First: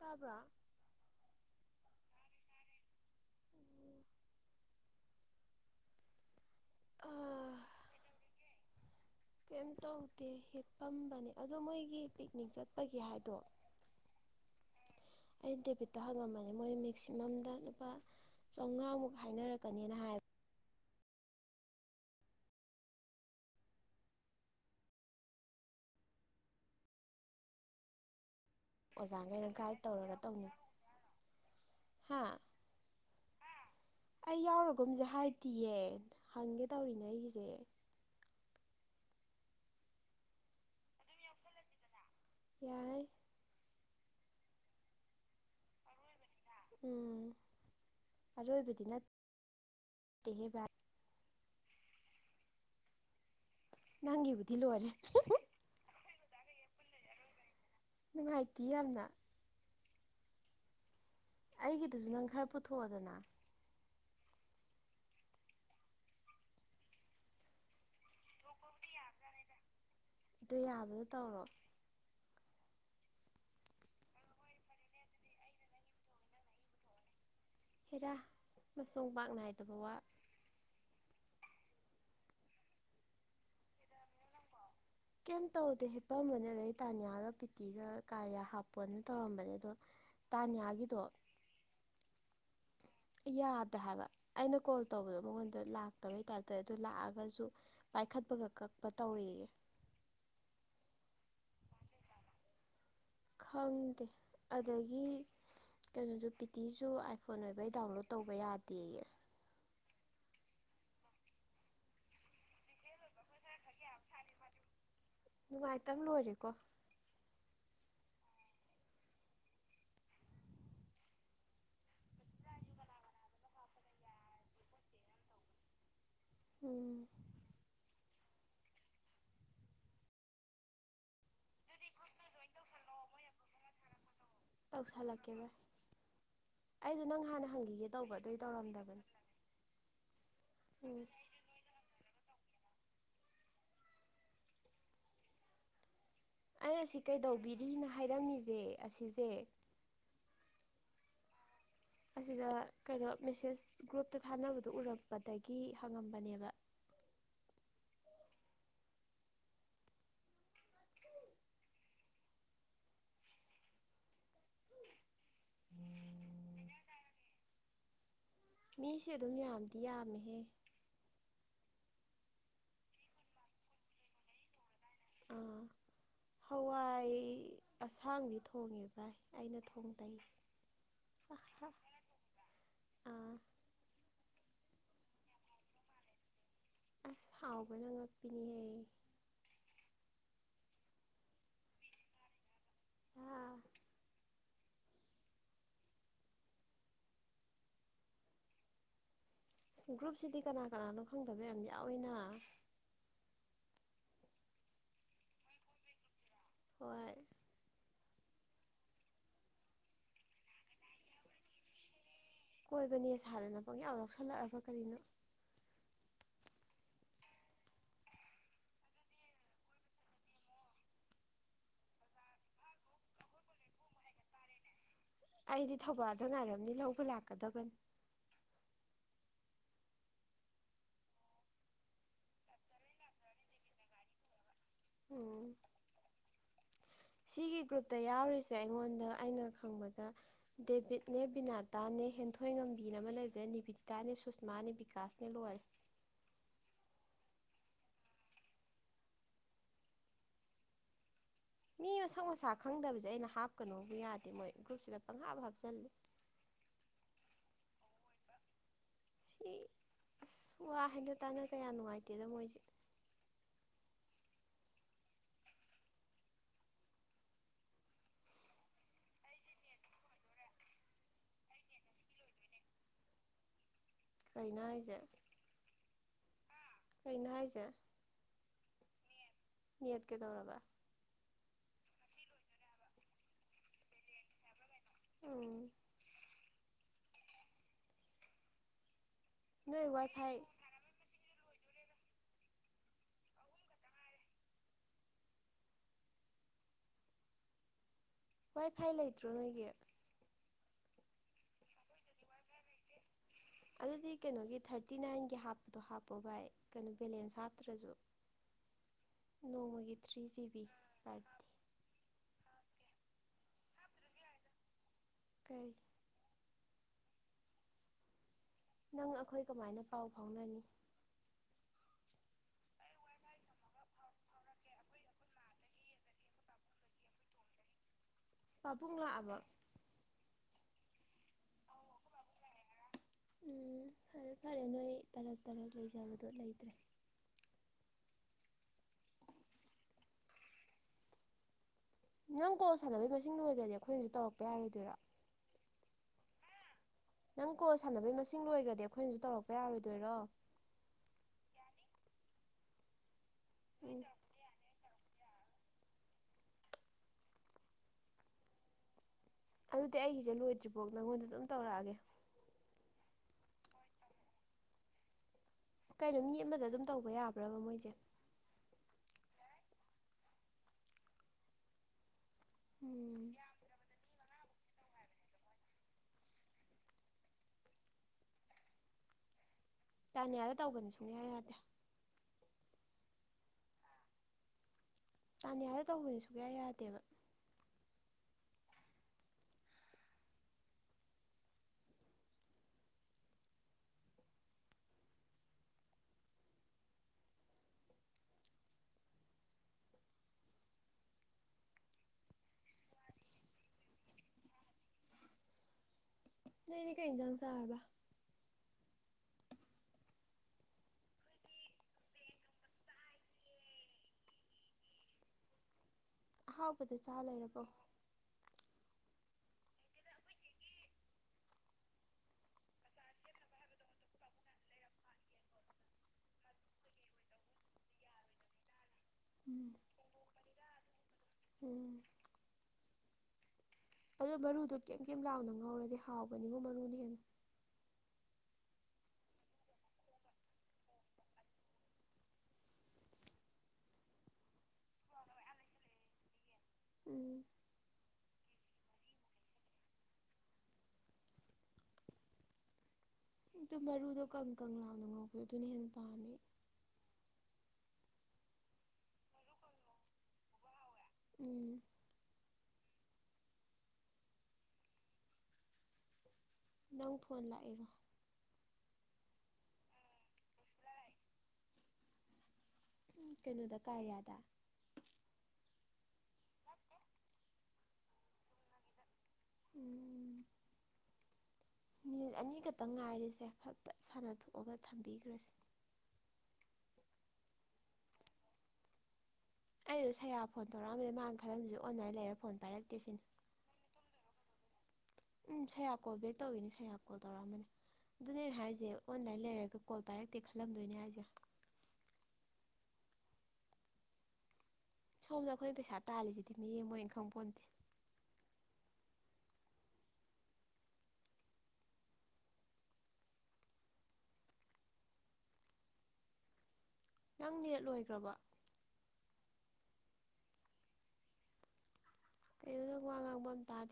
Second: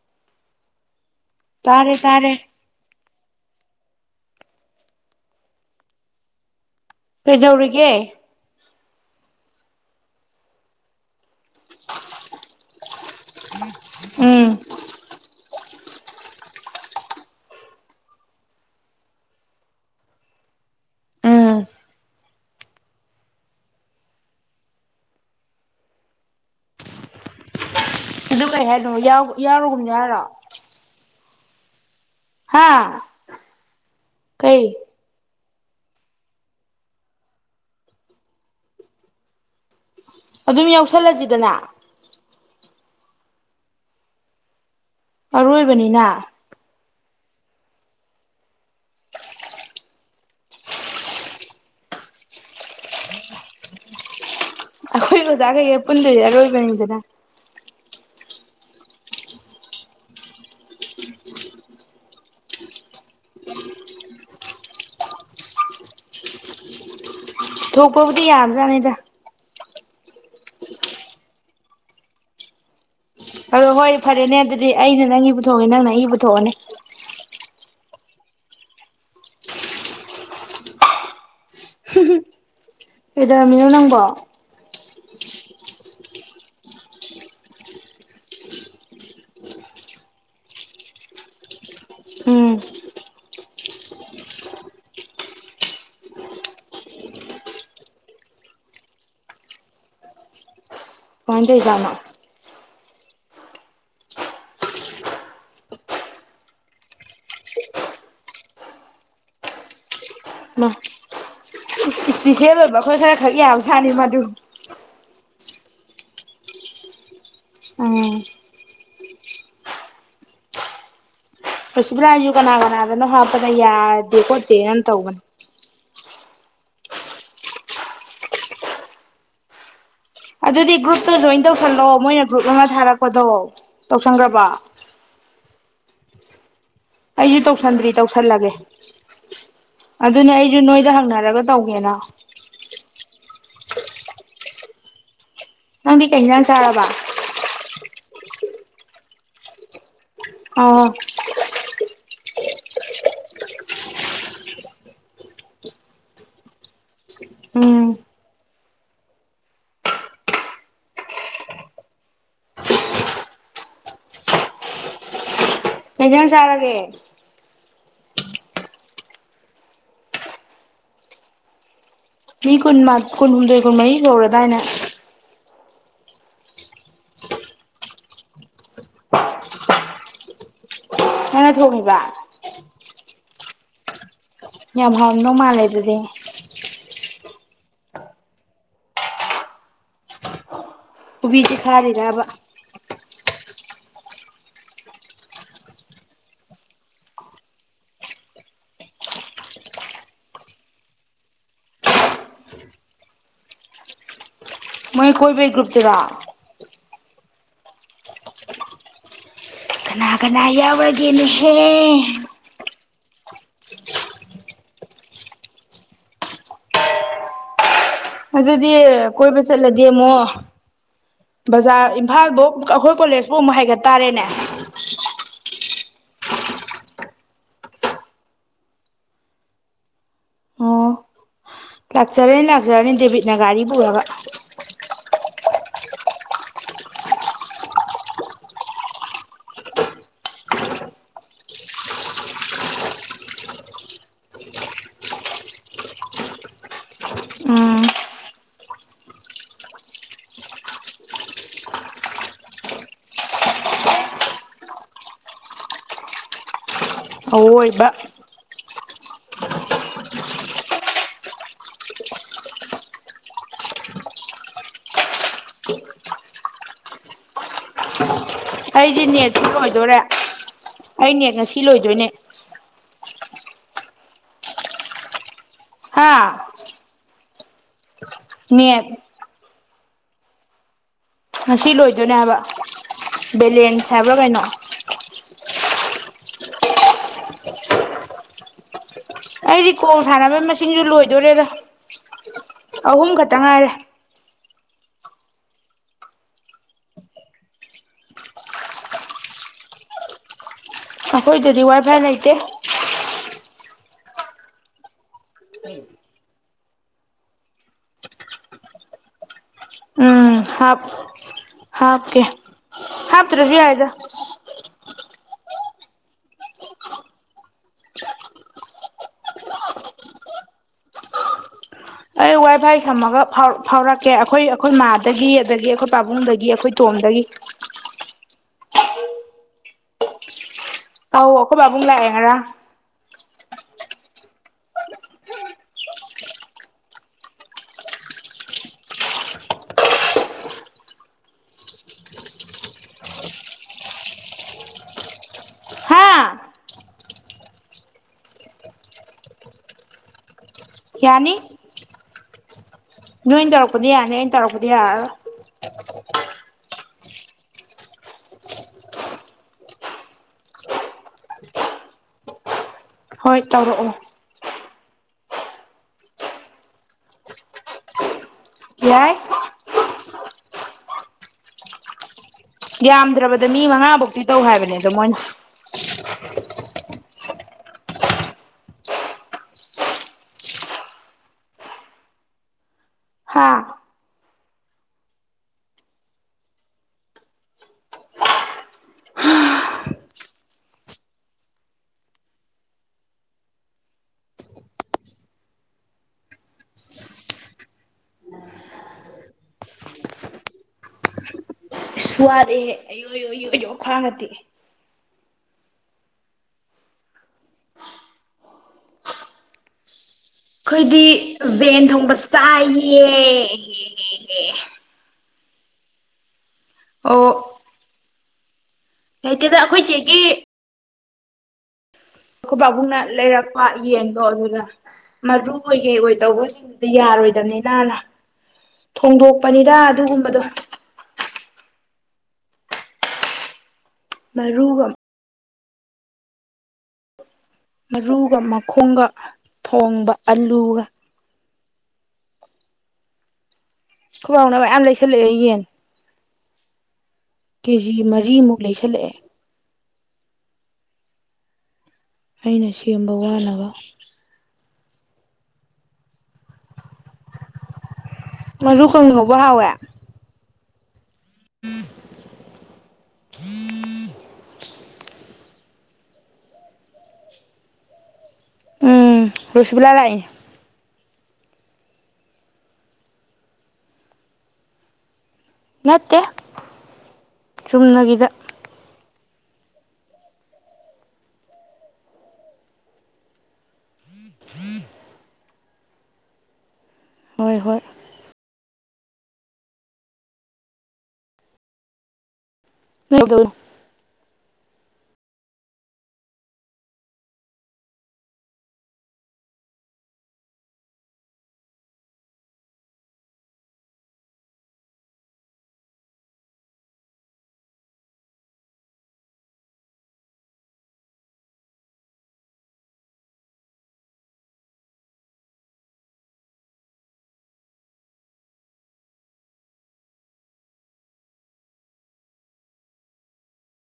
ꯇꯥꯕ꯭ꯔꯥ ꯇꯥꯔꯦ ꯇꯥꯔꯦ ꯀꯩꯗꯧꯔꯤꯒꯦ ꯀꯩꯝ ꯇꯧꯗꯦ ꯍꯤꯞꯄꯝꯕꯅꯦ ꯑꯗꯣ ꯃꯣꯏꯒꯤ ꯄꯤꯛꯅꯤꯛ ꯆꯠꯄꯒꯤ ꯍꯥꯏꯗꯣ ꯎꯝ ꯑꯩ ꯗꯦꯕꯤꯠꯇꯣ ꯍꯪꯉꯝꯕꯅꯤ ꯃꯣꯏ ꯃꯦꯛꯁꯤꯃꯝꯗ ꯂꯨꯄꯥ ꯆꯧꯉꯥꯃꯨꯛ ꯍꯥꯏꯅꯔꯛꯀꯅꯤꯅ ꯍꯥꯏ ꯎꯝ ꯑꯗꯨ ꯀꯩ ꯍꯥꯏꯅꯣ ꯑꯣꯖꯥꯈꯩꯅ ꯒꯥꯏꯠ ꯌꯥꯎꯔꯒꯨꯝꯁꯦ ꯇꯧꯔꯒ ꯍꯥꯏꯔꯣ ꯇꯧꯅꯤ ꯍꯥ ꯑꯩ ꯀꯩ ꯌꯥꯎꯔꯒꯨꯝꯁꯦ ꯍꯥꯏ ꯇꯤꯌꯦ ꯍꯪꯒꯦ ꯇꯧꯔꯤꯅꯦ ꯑꯩꯒꯤꯁꯦ ꯑꯗꯨꯝ ꯌꯥꯎꯁꯜꯂꯁꯤꯗꯅ ꯌꯥꯏ ꯑꯔꯣꯏꯕꯅꯤꯅ ꯎꯝ ꯑꯔꯣꯏꯕꯗꯤ ꯅꯠꯇꯦꯍꯦ ꯕꯥꯏ ꯅꯪꯒꯤꯕꯨ ꯑꯩꯈꯣꯏ ꯑꯣꯖꯥꯒꯩ ꯄꯨꯟꯅ ꯑꯔꯣꯏꯕꯅꯤꯗꯅ ꯅꯨꯡꯉꯥꯏꯇꯦ ꯌꯥꯝꯅ ꯑꯩꯒꯤꯗꯨꯁꯨ ꯅꯪ ꯈꯔ ꯄꯨꯊꯣꯛꯑꯣꯗꯅ ꯄꯨꯊꯣꯛꯄꯕꯨꯗꯤ ꯌꯥꯝꯕꯖꯥꯠꯅꯤꯗ ꯑꯗꯨ ꯌꯥꯕꯅꯤ ꯇꯧꯔꯣ ꯑꯗꯣ ꯍꯣꯏ ꯐꯔꯦꯅꯦ ꯑꯗꯨꯗꯤ ꯑꯩꯅ ꯅꯪꯒꯤ ꯄꯨꯊꯣꯛꯑꯒꯦ ꯅꯪꯅ ꯑꯩꯒꯤ ꯄꯨꯊꯣꯛꯑꯣꯅꯦ ꯍꯦꯔꯥ ꯃꯆ‌ꯣꯡ ꯄꯥꯠ ꯅꯥꯏꯗꯕ ꯋꯥ ꯀꯩꯗꯧꯔꯝꯃꯤꯅꯣ ꯅꯪꯕꯣ ꯀꯩꯝ ꯇꯧꯗꯦ ꯍꯤꯞꯄꯝꯕꯅꯦ ꯑꯗꯩ ꯇꯥꯅꯤꯌꯥꯒ ꯄꯔꯤꯇꯤꯒ ꯀꯥꯔꯤꯌꯥ ꯍꯥꯞꯄꯣꯅ ꯇꯧꯔꯝꯕꯅꯦ ꯑꯗꯣ ꯇꯥꯅꯤꯌꯥꯒꯤꯗꯣ ꯎꯝ ꯌꯥꯗꯦ ꯍꯥꯏꯕ ꯑꯩꯅ ꯀꯣꯜ ꯇꯧꯕꯗꯣ ꯃꯉꯣꯟꯗ ꯂꯥꯛꯇꯕꯩ ꯇꯥꯏꯞ ꯇꯧꯏ ꯑꯗꯨ ꯂꯥꯛꯑꯒꯁꯨ ꯄꯥꯏꯈꯠꯄꯒ ꯀꯛꯄ ꯇꯧꯋꯤ ꯌꯦ ꯀꯃꯥꯏ ꯇꯧꯔꯤꯖꯠꯅꯣ ꯈꯪꯗꯦ ꯑꯗꯒꯤ ꯀꯩꯅꯣꯁꯨ ꯄꯔꯤꯇꯤꯁꯨ ꯑꯥꯏꯐꯣꯟ ꯑꯣꯏꯕꯩ ꯗꯥꯎꯟꯂꯣꯗ ꯇꯧꯕ ꯌꯥꯗꯦꯌꯦ ꯑꯩꯃꯥ ꯏꯁꯄꯤꯁꯦꯜ ꯑꯣꯏꯕ ꯑꯩꯈꯣꯏ ꯈꯔ ꯈꯛ ꯌꯥꯕꯖꯥꯠꯅꯤ ꯃꯗꯨ ꯅꯨꯡꯉꯥꯏꯇꯕꯅ ꯂꯣꯏꯔꯦꯀꯣ ꯎꯝ ꯔꯣꯁꯤꯕꯤꯅꯒꯤꯁꯨ ꯀꯅꯥ ꯀꯅꯥꯗꯅꯣ ꯍꯥꯞꯄꯒ ꯌꯥꯗꯦ ꯈꯣꯠꯇꯦ ꯌꯥꯝ ꯇꯧꯕꯅꯤ ꯎꯡ ꯑꯗꯨꯗꯤ ꯒ꯭ꯔꯨꯞꯇꯨ ꯖꯣꯏꯟ ꯇꯧꯁꯜꯂꯣꯑꯣ ꯃꯣꯏꯅ ꯒ꯭ꯔꯨꯞ ꯑꯃ ꯊꯥꯔꯛꯄꯗꯣ ꯇꯧꯁꯟꯈ꯭ꯔꯕ ꯇꯧꯁꯂꯜꯛꯀꯦꯕ ꯑꯩꯁꯨ ꯇꯧꯁꯟꯗ꯭ꯔꯤ ꯑꯗꯨꯏ ꯇꯧꯁꯜꯂꯒꯦ ꯇꯧꯔꯝꯗꯕꯅꯤ ꯑꯗꯨꯅꯦ ꯑꯩꯁꯨ ꯅꯣꯏꯗ ꯎꯝ ꯍꯪꯅꯔꯒ ꯇꯧꯒꯦꯅ ꯅꯪ ꯗꯤ ꯀꯩ ꯏꯟꯖꯥꯡ ꯑꯩꯅ ꯆꯥꯔꯕ ꯁꯤ ꯀꯩꯗꯧꯕꯤꯔꯤꯅ ꯍꯥꯏꯔꯝꯃꯤꯁꯦ ꯑꯁꯤꯁꯦ ꯑꯣ ꯑꯁꯤꯗ ꯀꯩꯅꯣ ꯃꯦꯁꯦꯁ ꯒ꯭ꯔꯨꯞꯇ ꯊꯥꯅꯕꯗꯨꯣ ꯎꯔꯛꯄꯗꯒꯤ ꯍꯪꯉꯝꯕꯅꯦꯕ ꯎꯝ ꯀꯩ ꯍꯤꯟꯖꯥꯡ ꯆꯥꯔꯒꯦ ꯃꯤꯁꯦ ꯑꯗꯨꯝ ꯌꯥꯝꯗꯤ ꯌꯥꯝꯃꯦꯍꯦ ꯃꯤ ꯀꯨꯟ ꯀꯨꯟꯍꯨꯝꯗꯣꯏ ꯀꯨꯟꯃꯔꯤ ꯁꯨꯍꯧꯔꯗꯥꯏꯅ ꯍꯋꯥꯏ ꯑꯁꯥꯡꯕꯤ ꯊꯣꯡꯉꯦ ꯚꯥꯏ ꯑꯩꯅ ꯊꯣꯡ ꯗꯩ ꯅꯪꯅ ꯊꯣꯡꯉꯤꯕ ꯌꯥꯝ ꯍꯥꯎꯔꯝꯗꯧ ꯃꯥꯜꯂꯦ ꯑꯗꯨꯗꯤ ꯑꯁ ꯍꯥꯎꯕꯅ ꯉꯛꯄꯤꯅꯤꯍ‌ꯦ ꯈꯨꯕꯤ ꯆꯤꯛꯈꯥꯏꯅꯤ ꯅꯥꯕ ꯒ꯭ꯔꯨꯞꯁꯤꯗꯤ ꯀꯅꯥ ꯀꯅꯥꯅꯣ ꯈꯪꯗꯕ ꯌꯥꯝ ꯌꯥꯎꯋꯤꯅ ꯃꯣꯏ ꯀꯣꯏꯕꯩ ꯒ꯭ꯔꯨꯞꯇꯨꯔ‌ꯣ ꯍꯣꯏ ꯀꯅꯥ ꯀꯅꯥ ꯌꯥꯎꯔꯒꯦꯅ‌ꯦ ꯍꯦ ꯑꯣꯏꯕꯅꯦ ꯁꯥꯥꯟꯗꯅ ꯄꯪ ꯌꯥꯝ ꯌꯥꯎꯁꯜꯂꯛꯑꯕ ꯀꯔꯤꯅꯣ ꯑꯗꯨꯗꯤ ꯀꯣꯏꯕ ꯆꯠꯂꯗꯤ ꯑꯃꯨꯛ ꯕꯖꯥꯔ ꯏꯝꯐꯥꯜꯗꯣ ꯑꯩꯈꯣꯏ ꯀꯣꯂꯦꯖꯄꯥꯎ ꯑꯃꯨꯛ ꯍꯥꯏꯒꯠ ꯇꯥꯔꯦꯅꯦ ꯑꯩꯗꯤ ꯊꯧꯕꯥꯜꯗ ꯉꯥꯏꯔꯝꯅꯤ ꯂꯧꯕ ꯂꯥꯛꯀꯗꯕꯅꯤ ꯑꯣ ꯂꯥꯛꯆꯔꯅꯤ ꯂꯥꯛꯆꯔꯅꯤ ꯗꯦꯕꯤꯠꯅ ꯒꯥꯔꯤ ꯄꯨꯔꯒ ꯎꯝ ꯁꯤꯒꯤ ꯒ꯭ꯔꯨꯞꯇ ꯌꯥꯎꯔꯤꯁꯦ ꯑꯩꯉꯣꯟꯗ ꯑꯩꯅ ꯈꯪꯕꯗ ꯗꯦꯕꯤꯠꯅꯦ ꯕꯤꯅꯥꯇꯥꯅꯦ ꯍꯦꯟꯊꯣꯏ ꯉꯝꯕꯤꯅ ꯑꯃ ꯂꯩꯕꯗ ꯅꯤꯕꯤꯇꯥꯅꯦ ꯁꯨꯁꯃꯥꯅꯦ ꯕꯤꯀꯥꯁꯅꯦ ꯂꯣꯏꯔꯦ ꯃꯤ ꯃꯁꯛ ꯃꯁꯥ ꯈꯪꯗꯕꯁꯦ ꯑꯩꯅ ꯍꯥꯞꯀꯅꯨꯕꯨ ꯌꯥꯗꯦ ꯃꯣꯏ ꯒ꯭ꯔꯨꯞꯁꯤꯗ ꯄꯪꯍꯥꯞ ꯍꯥꯞꯆꯜꯂꯦ ꯑꯣꯏꯕ ꯁꯤ ꯑꯁ ꯋꯥ ꯍꯥꯏꯅ ꯇꯥꯅ ꯀꯌꯥ ꯅꯨꯡꯉꯥꯏꯇꯦꯗ ꯃꯣꯏꯁꯦ ꯑꯩꯗꯤ ꯅꯦꯠꯁꯨ ꯂꯣꯏꯗꯣꯔꯦ ꯑꯩ ꯅꯦꯠ ꯉꯁꯤ ꯂꯣꯏꯗꯣꯏꯅꯦ ꯀꯩꯅ‌ꯣ ꯍꯥꯏꯁꯦ ꯍꯥꯥ ꯀꯩꯅꯣ ꯍꯥꯏꯁꯦ ꯃꯤ ꯍꯠꯀꯗꯧꯔꯔꯕ ꯉꯁꯤ ꯂꯣꯏꯗꯣꯏꯅꯦ ꯍꯥꯏꯕ ꯕꯦꯂꯦꯟꯁ ꯍꯥꯏꯕ꯭ꯔꯥ ꯀꯩꯅꯣ ꯎꯝ ꯑꯩꯗꯤ ꯅꯣꯏ ꯈꯣꯡ ꯋꯥꯏ ꯐꯥꯏ ꯁꯥꯟꯅꯕꯒꯤ ꯃꯁꯤꯡꯁꯨ ꯂꯣꯏꯗꯣꯔꯦꯗ ꯑꯍꯨꯝ ꯈꯛꯇꯪ ꯉꯥꯏꯔꯦ ꯋꯥꯏ ꯐꯥꯏ ꯂꯩꯇ꯭ꯔꯣ ꯅꯣꯏꯒꯤ ꯑꯩꯈꯣꯏꯗꯗꯤ ꯋꯥꯏ ꯐꯥꯏ ꯂꯩꯇꯦ ꯑꯗꯨꯗꯤ ꯀꯩꯅꯣꯒꯤ ꯊꯥꯔꯇꯤ ꯅꯥꯏꯟꯒꯤ ꯍꯥꯞꯄꯗꯣ ꯍꯥꯞꯄꯣ ꯚꯥꯏ ꯀꯩꯅꯣ ꯕꯦꯂꯦꯟꯁ ꯍꯥꯞꯇ꯭ꯔꯁꯨ ꯅꯣꯡꯃꯒꯤ ꯊ꯭ꯔꯤ ꯖꯤꯕꯤ ꯍꯥꯞ ꯄꯔ ꯍꯥꯞꯀꯦ ꯍꯥꯞ ꯔꯚ ꯍꯥꯏꯗ ꯀꯩ ꯅꯪ ꯑꯩꯈꯣꯏ ꯀꯃꯥꯏꯅ ꯄꯥꯎ ꯐꯥꯎꯅꯅꯤ ꯑꯩ ꯋꯥꯏ ꯐꯥꯏ ꯁꯝꯃꯒ ꯐꯥꯎꯔꯛꯀꯦ ꯑꯩꯈꯣꯏ ꯑꯩꯈꯣꯏ ꯃꯥꯗꯒꯤ ꯑꯗꯒꯤ ꯑꯩꯈꯣꯏ ꯄꯥꯕꯨꯡꯗꯒꯤ ꯑꯩꯈꯣꯏ ꯇꯣꯝꯗꯒꯤ ꯄꯥꯕꯨꯡꯡꯂꯥꯛ ꯑꯕꯣ ꯑ ꯑꯣꯀꯣꯏ ꯥꯕꯨꯡ ꯂꯥꯛꯑꯦꯉ ꯎꯝ ꯐꯔꯦ ꯐꯔꯦ ꯅꯣꯏ ꯇꯔꯥꯛ ꯇꯔꯛ ꯂꯩꯖꯕꯗꯣ ꯂꯩꯇ꯭ꯔꯦ ꯅꯪ ꯀꯣ ꯁꯥꯟꯅꯕꯩ ꯃꯁꯤꯡ ꯂꯣꯏꯈ꯭ꯔꯗꯤ ꯑꯩꯈꯣꯏꯅꯁꯨ ꯇꯧꯔꯛꯄ ꯌꯥꯔꯣꯏꯗꯣꯏꯔꯥ ꯍꯥ ꯅꯪ ꯀꯣ ꯁꯥꯟꯅꯕꯩ ꯃꯁꯤꯡ ꯂꯣꯏꯈ꯭ꯔꯗꯤ ꯑꯩꯈꯣꯏꯅꯁꯨ ꯇꯧꯔꯛꯄ ꯌꯥꯔꯣꯏꯗꯣꯏꯔꯣ ꯌꯥꯅꯤ ꯅꯣꯏ ꯇꯧꯔꯛꯄꯗꯤ ꯎꯝ ꯌꯥꯅꯤ ꯑꯩꯅ ꯇꯧꯔꯛꯄꯗꯤ ꯌꯥꯔꯣꯏ ꯑ ꯑꯗꯨꯗꯤ ꯑꯩꯒꯤꯁꯦ ꯂꯣꯏꯗ꯭ꯔꯤꯐꯥꯎ ꯅꯪꯉꯣꯟꯗ ꯑꯗꯨꯝ ꯇꯧꯔꯛꯑꯒꯦ ꯍꯣꯏ ꯇꯧꯔꯛꯑꯣ ꯀꯩꯅꯣ ꯃꯤ ꯑꯃꯗ ꯑꯗꯨꯝ ꯇꯧꯕ ꯌꯥꯕ꯭ꯔꯕ ꯃꯣꯏꯁꯦ ꯌꯥꯏ ꯎꯝ ꯌꯥꯝꯗ꯭ꯔꯕꯗ ꯃꯤ ꯃꯉꯥꯕꯨꯧ ꯤ ꯇꯧ ꯍꯥꯏꯕꯅꯦ ꯑꯗꯣ ꯃꯣꯏꯅ ꯆꯥꯅꯤꯌꯥꯗ ꯇꯧꯕꯅ ꯁꯨꯡꯌꯥ ꯌꯥꯗꯦ ꯍꯥ ꯆꯥꯅꯤ ꯍꯥꯏꯗ ꯇꯧꯕꯗꯤꯁꯨꯨ ꯀꯌꯥ ꯌꯥꯗꯦꯕ ꯁ꯭ꯋꯥꯗꯦꯍꯦ ꯑꯌꯨ ꯏꯌꯣꯏ ꯌ ꯌꯣꯛ ꯈ꯭ꯋꯥꯡꯉꯗꯤꯦ ꯅꯅꯦ ꯀꯩ ꯏꯟꯖꯥꯡ ꯆꯥꯔꯕ ꯑꯩꯈꯣꯏꯗꯤ ꯚꯦꯟ ꯊꯣꯡꯕ ꯆꯥꯏꯌꯦꯦꯍꯦꯍꯦꯍꯦ ꯑꯍꯥꯎꯕꯗ ꯆꯥ ꯑꯣ ꯂꯩꯔꯕꯣ ꯂꯩꯩꯇꯦꯗ ꯑꯩꯈꯣꯏ ꯆꯦꯒꯤ ꯑꯩꯈꯣꯏ ꯄꯥꯕꯨꯡꯅ ꯂꯩꯔꯛꯄ ꯌꯦꯟꯗꯣ ꯑꯗꯨꯒ ꯃꯔꯨ ꯑꯣꯏꯒꯦ ꯑꯣꯏꯗꯧꯕꯁꯤꯡꯗꯨꯗꯤ ꯌꯥꯔꯣꯏꯗꯕꯅꯤꯅꯅ ꯎꯝ ꯊꯣꯡꯗꯣꯛꯄꯅꯤꯗ ꯑꯗꯨꯒꯨꯝꯕꯗꯣ ꯎꯝ ꯑꯗꯣ ꯃꯔꯨꯗꯣ ꯃꯔꯨꯒ ꯀꯩꯝ ꯀꯩ ꯂꯥꯎꯅ ꯉꯧꯔꯗꯤ ꯍꯥꯎꯕꯅꯤꯉꯣ ꯃꯔꯨꯅ ꯍꯦꯟꯅ ꯃꯔꯨꯒ ꯃꯈꯣꯡꯒ ꯊꯣꯡꯕ ꯑꯂꯨꯒ ꯈꯨꯕꯥꯎꯅꯕ ꯌꯥꯝꯌꯥꯝ ꯂꯩꯁꯜꯂꯛꯑꯦ ꯌꯦꯟ ꯎꯝ ꯈꯂꯑꯦ ꯍꯥꯏꯅ ꯁꯤ ꯀꯦꯝꯕ ꯋꯥꯅꯕ ꯀꯪꯂꯥꯗ ꯉꯧꯕꯗ ꯑꯗꯨꯅ ꯍꯦꯟꯅ ꯄꯥꯝꯃꯦ ꯃꯖꯨꯈꯨꯝꯉꯕ ꯍꯋꯦ ꯎꯝ ꯂꯧ ꯐꯣꯟ ꯂꯥꯛꯏꯦꯕꯣ ꯎꯝ ꯔꯁꯒꯨꯜꯂꯥ ꯂꯥꯏ ꯀꯩꯅꯣꯗ ꯀꯥꯔꯤꯌꯥꯗ ꯅꯠꯇ ꯆꯨꯝꯅꯒ ꯗ ꯎꯝ ꯃꯤꯅꯤꯠ ꯑꯅꯤ ꯈꯛꯇꯪ ꯉꯥꯏꯔꯤꯁꯦ ꯐꯠ ꯐꯠ ꯁꯥꯟꯅꯊꯣꯛꯑꯒ ꯊꯝꯕꯤꯈ꯭ꯔꯁꯤ ꯍꯣꯏ ꯍꯣꯏ ꯑꯩꯁꯨ ꯁꯌꯥ ꯐꯣꯟ ꯇꯧꯔꯛꯑꯝꯕꯗ ꯃ ꯃꯥꯅ ꯈꯜꯂꯝꯃꯤꯁꯨ ꯑꯣꯟꯅꯥꯏ ꯂꯩꯔꯦ ꯐꯣꯟ ꯚꯔꯛꯇꯀꯤꯁꯤꯅ ꯎꯝ ꯁꯌꯥ ꯀꯣꯜ ꯕꯦꯛ ꯇꯧꯈꯤꯅꯤ ꯁꯌꯥ ꯀꯣꯜ ꯇꯧꯔꯛꯑꯝꯕꯅꯦ ꯑꯗꯨꯅꯦꯩꯅ ꯍꯥꯏꯁꯦ ꯑꯣꯟꯂꯥꯏꯟ ꯂꯩꯔꯒ ꯀꯣꯜ ꯄꯥꯏꯔꯛꯇꯦ ꯈꯜꯂꯝꯗꯣꯏꯅꯦ ꯍꯥꯏꯁꯦ ꯁꯣꯝꯗ ꯑꯩꯈꯣꯏꯅ ꯄꯩꯁꯥ ꯇꯥꯜꯂꯤꯁꯤꯗꯤ ꯃꯤꯠꯌꯦꯡ ꯑꯃ ꯑꯣꯏꯅ ꯈꯪ ꯄꯣꯟꯣꯟꯗꯦ ꯅꯪ ꯅꯦꯠꯂꯣꯏꯈ꯭ꯔꯕ ꯋꯥ ꯇꯥꯗꯤ